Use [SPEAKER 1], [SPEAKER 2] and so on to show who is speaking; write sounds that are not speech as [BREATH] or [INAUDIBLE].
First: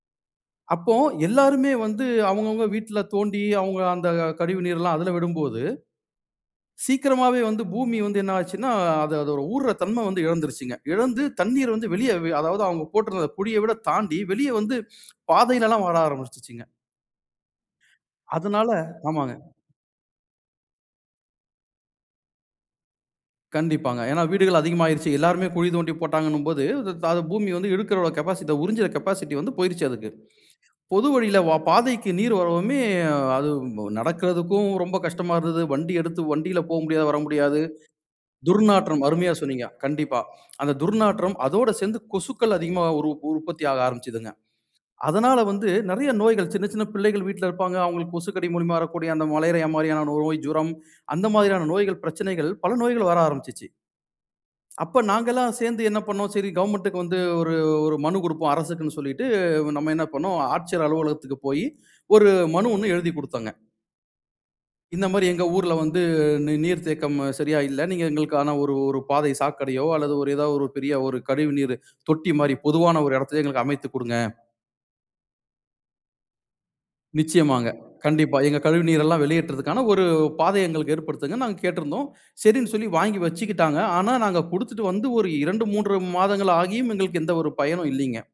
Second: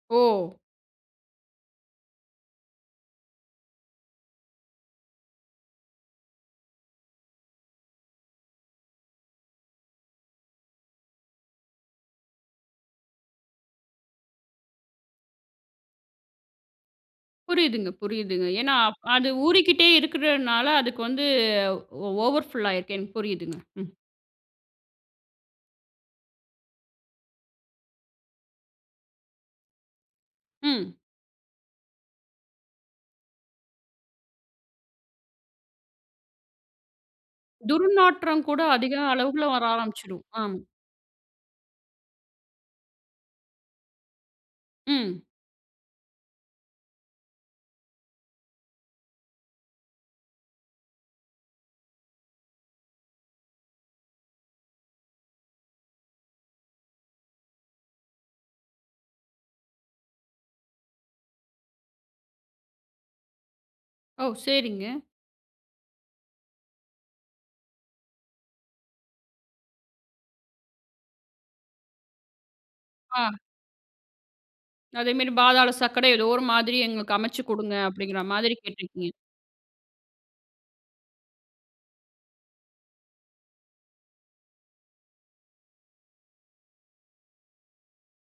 [SPEAKER 1] ஓ!
[SPEAKER 2] அப்போ, எல்லாருமே வந்து அவங்கவங்க வீட்ல தோண்டி, அவங்க அந்த கழிவுநீரெல்லாம் அதுல விடும்போது. சீக்கிரமாவே வந்து பூமி வந்து என்ன ஆச்சுனா, அது அதோட ஊர்ர தன்மை வந்து எழந்துருச்சுங்க. இழந்து தண்ணீரை வந்து வெளிய வ அதாவது அவுங்க போட்டிருந்த குழிய விட தாண்டி, வெளியே வந்து, பாதையிலெல்லாம் வர ஆரம்பிச்சிருச்சுங்க.
[SPEAKER 1] புரியுதுங்க
[SPEAKER 2] [BREATH]
[SPEAKER 1] புரியுதுங்க.
[SPEAKER 2] அதனால
[SPEAKER 1] ஏனா, அப் அது
[SPEAKER 2] ஆமாங்க.
[SPEAKER 1] ஊறிக்கிட்டே இருக்கிறனால, அதுக்கு வந்து ஒ ஓவர் ஃபுல்லாயிருக்கு. எனக்கு புரியுதுங்க. ம்.
[SPEAKER 2] கண்டிப்பாங்க. ஏனா வீடுகள் அதிகமாயிருச்சு. எல்லாருமே குழி தோண்டி போட்டாங்கனும் போது, அது த அத பூமி வந்து இழுக்கிறதோட கேபாசிட்டி த உறிஞ்சுற கேபாசிட்டி வந்து போய்ருச்சு அதுக்கு.
[SPEAKER 1] ம்.
[SPEAKER 2] பொது வழியில, வ பாதைக்கு நீர் வரவுமே, அது உம் ப நடக்கிறதுக்கும் ரொம்ப கஷ்டமா இருந்தது. வண்டி எடுத்து வண்டில போமுடியாது, வர முடியாது.
[SPEAKER 1] துர்நாற்றம் கூட அதிக
[SPEAKER 2] துர்நாற்றம் அருமையா
[SPEAKER 1] அளவுல வர
[SPEAKER 2] சொன்னீங்க கண்டிப்பா.
[SPEAKER 1] ஆரம்பிச்சிடும். ஆம்.
[SPEAKER 2] அந்த துர்நாற்றம். அதோட சேந்து கொசுக்கள் அதிகமா உரு உற்பத்தி ஆக ஆரம்பிச்சதுங்க.
[SPEAKER 1] ம்.
[SPEAKER 2] அதனால வந்து, நெறைய நோய்கள் சின்ன சின்ன பிள்ளைகள் வீட்ல இருப்பாங்க. அவுங்களுக்கு கொசுக்கடி மூலமா வரக்கூடிய அந்த மலேரியா மாரியான நோய், ஜுரம் அந்த மாதிரியான நோய்கள், பிரச்சனைகள் பல நோய்கள் வர ஆரம்பிச்சிச்சி. அப்ப நாங்கெல்லாம் சேர்ந்து என்ன பண்ணனோம்? சரி கவர்ன்மென்ட்க்கு வந்து ஒரு ஒரு மனு குடுப்போம். அரசுக்குன்னு சொல்லிட்டு, வ நம்ம என்ன பண்ணோம், ஆட்சியர் அலுவலகத்துக்கு போயி ஒரு மனு ஒண்ணு எழுதி குடுத்தோங்க.
[SPEAKER 1] ஓ! சேரிங்க.
[SPEAKER 2] இந்த மாரி எங்க ஊர்ல வந்து நீ நீர் தேக்கம் ம சரியா இல்ல. நீங்க எங்களுக்கான ஒரு ஒரு பாதை சாக்கடையோ, அல்லது ஒரு ஏதா ஒரு பெரிய ஒரு கழிவுநீரு தொட்டி மாரி, பொதுவான ஒரு
[SPEAKER 1] ஆ.
[SPEAKER 2] எடத்திலே எங்களுக்கு அமைத்துக் குடுங்க.
[SPEAKER 1] அதேமாரி, "பாதாள சாக்கட, ஏதோ ஒரு மாதிரி எங்களுக்கு அமச்சு
[SPEAKER 2] நிச்சயமாங்க.
[SPEAKER 1] குடுங்க" அப்படிங்கிற
[SPEAKER 2] கண்டிப்பா.
[SPEAKER 1] மாதிரி
[SPEAKER 2] எங்க
[SPEAKER 1] கேட்டுருக்கீங்க.
[SPEAKER 2] கழிவுநீரெல்லாம் வெளியேற்றுதற்கான, ஒரு பாதைய எங்களுக்கு ஏற்படுத்துங்கன் நாங்க கேட்டிருந்தோம். சரின்னு சொல்லி வாங்கி வச்சுக்கிட்டாங்க. ஆனா, நாங்க குடுத்துட்டு வந்து ஒரு 2, 3 மாதங்கள் ஆகியும் எங்களுக்கு எந்த ஒரு பயனும் இல்லீங்க.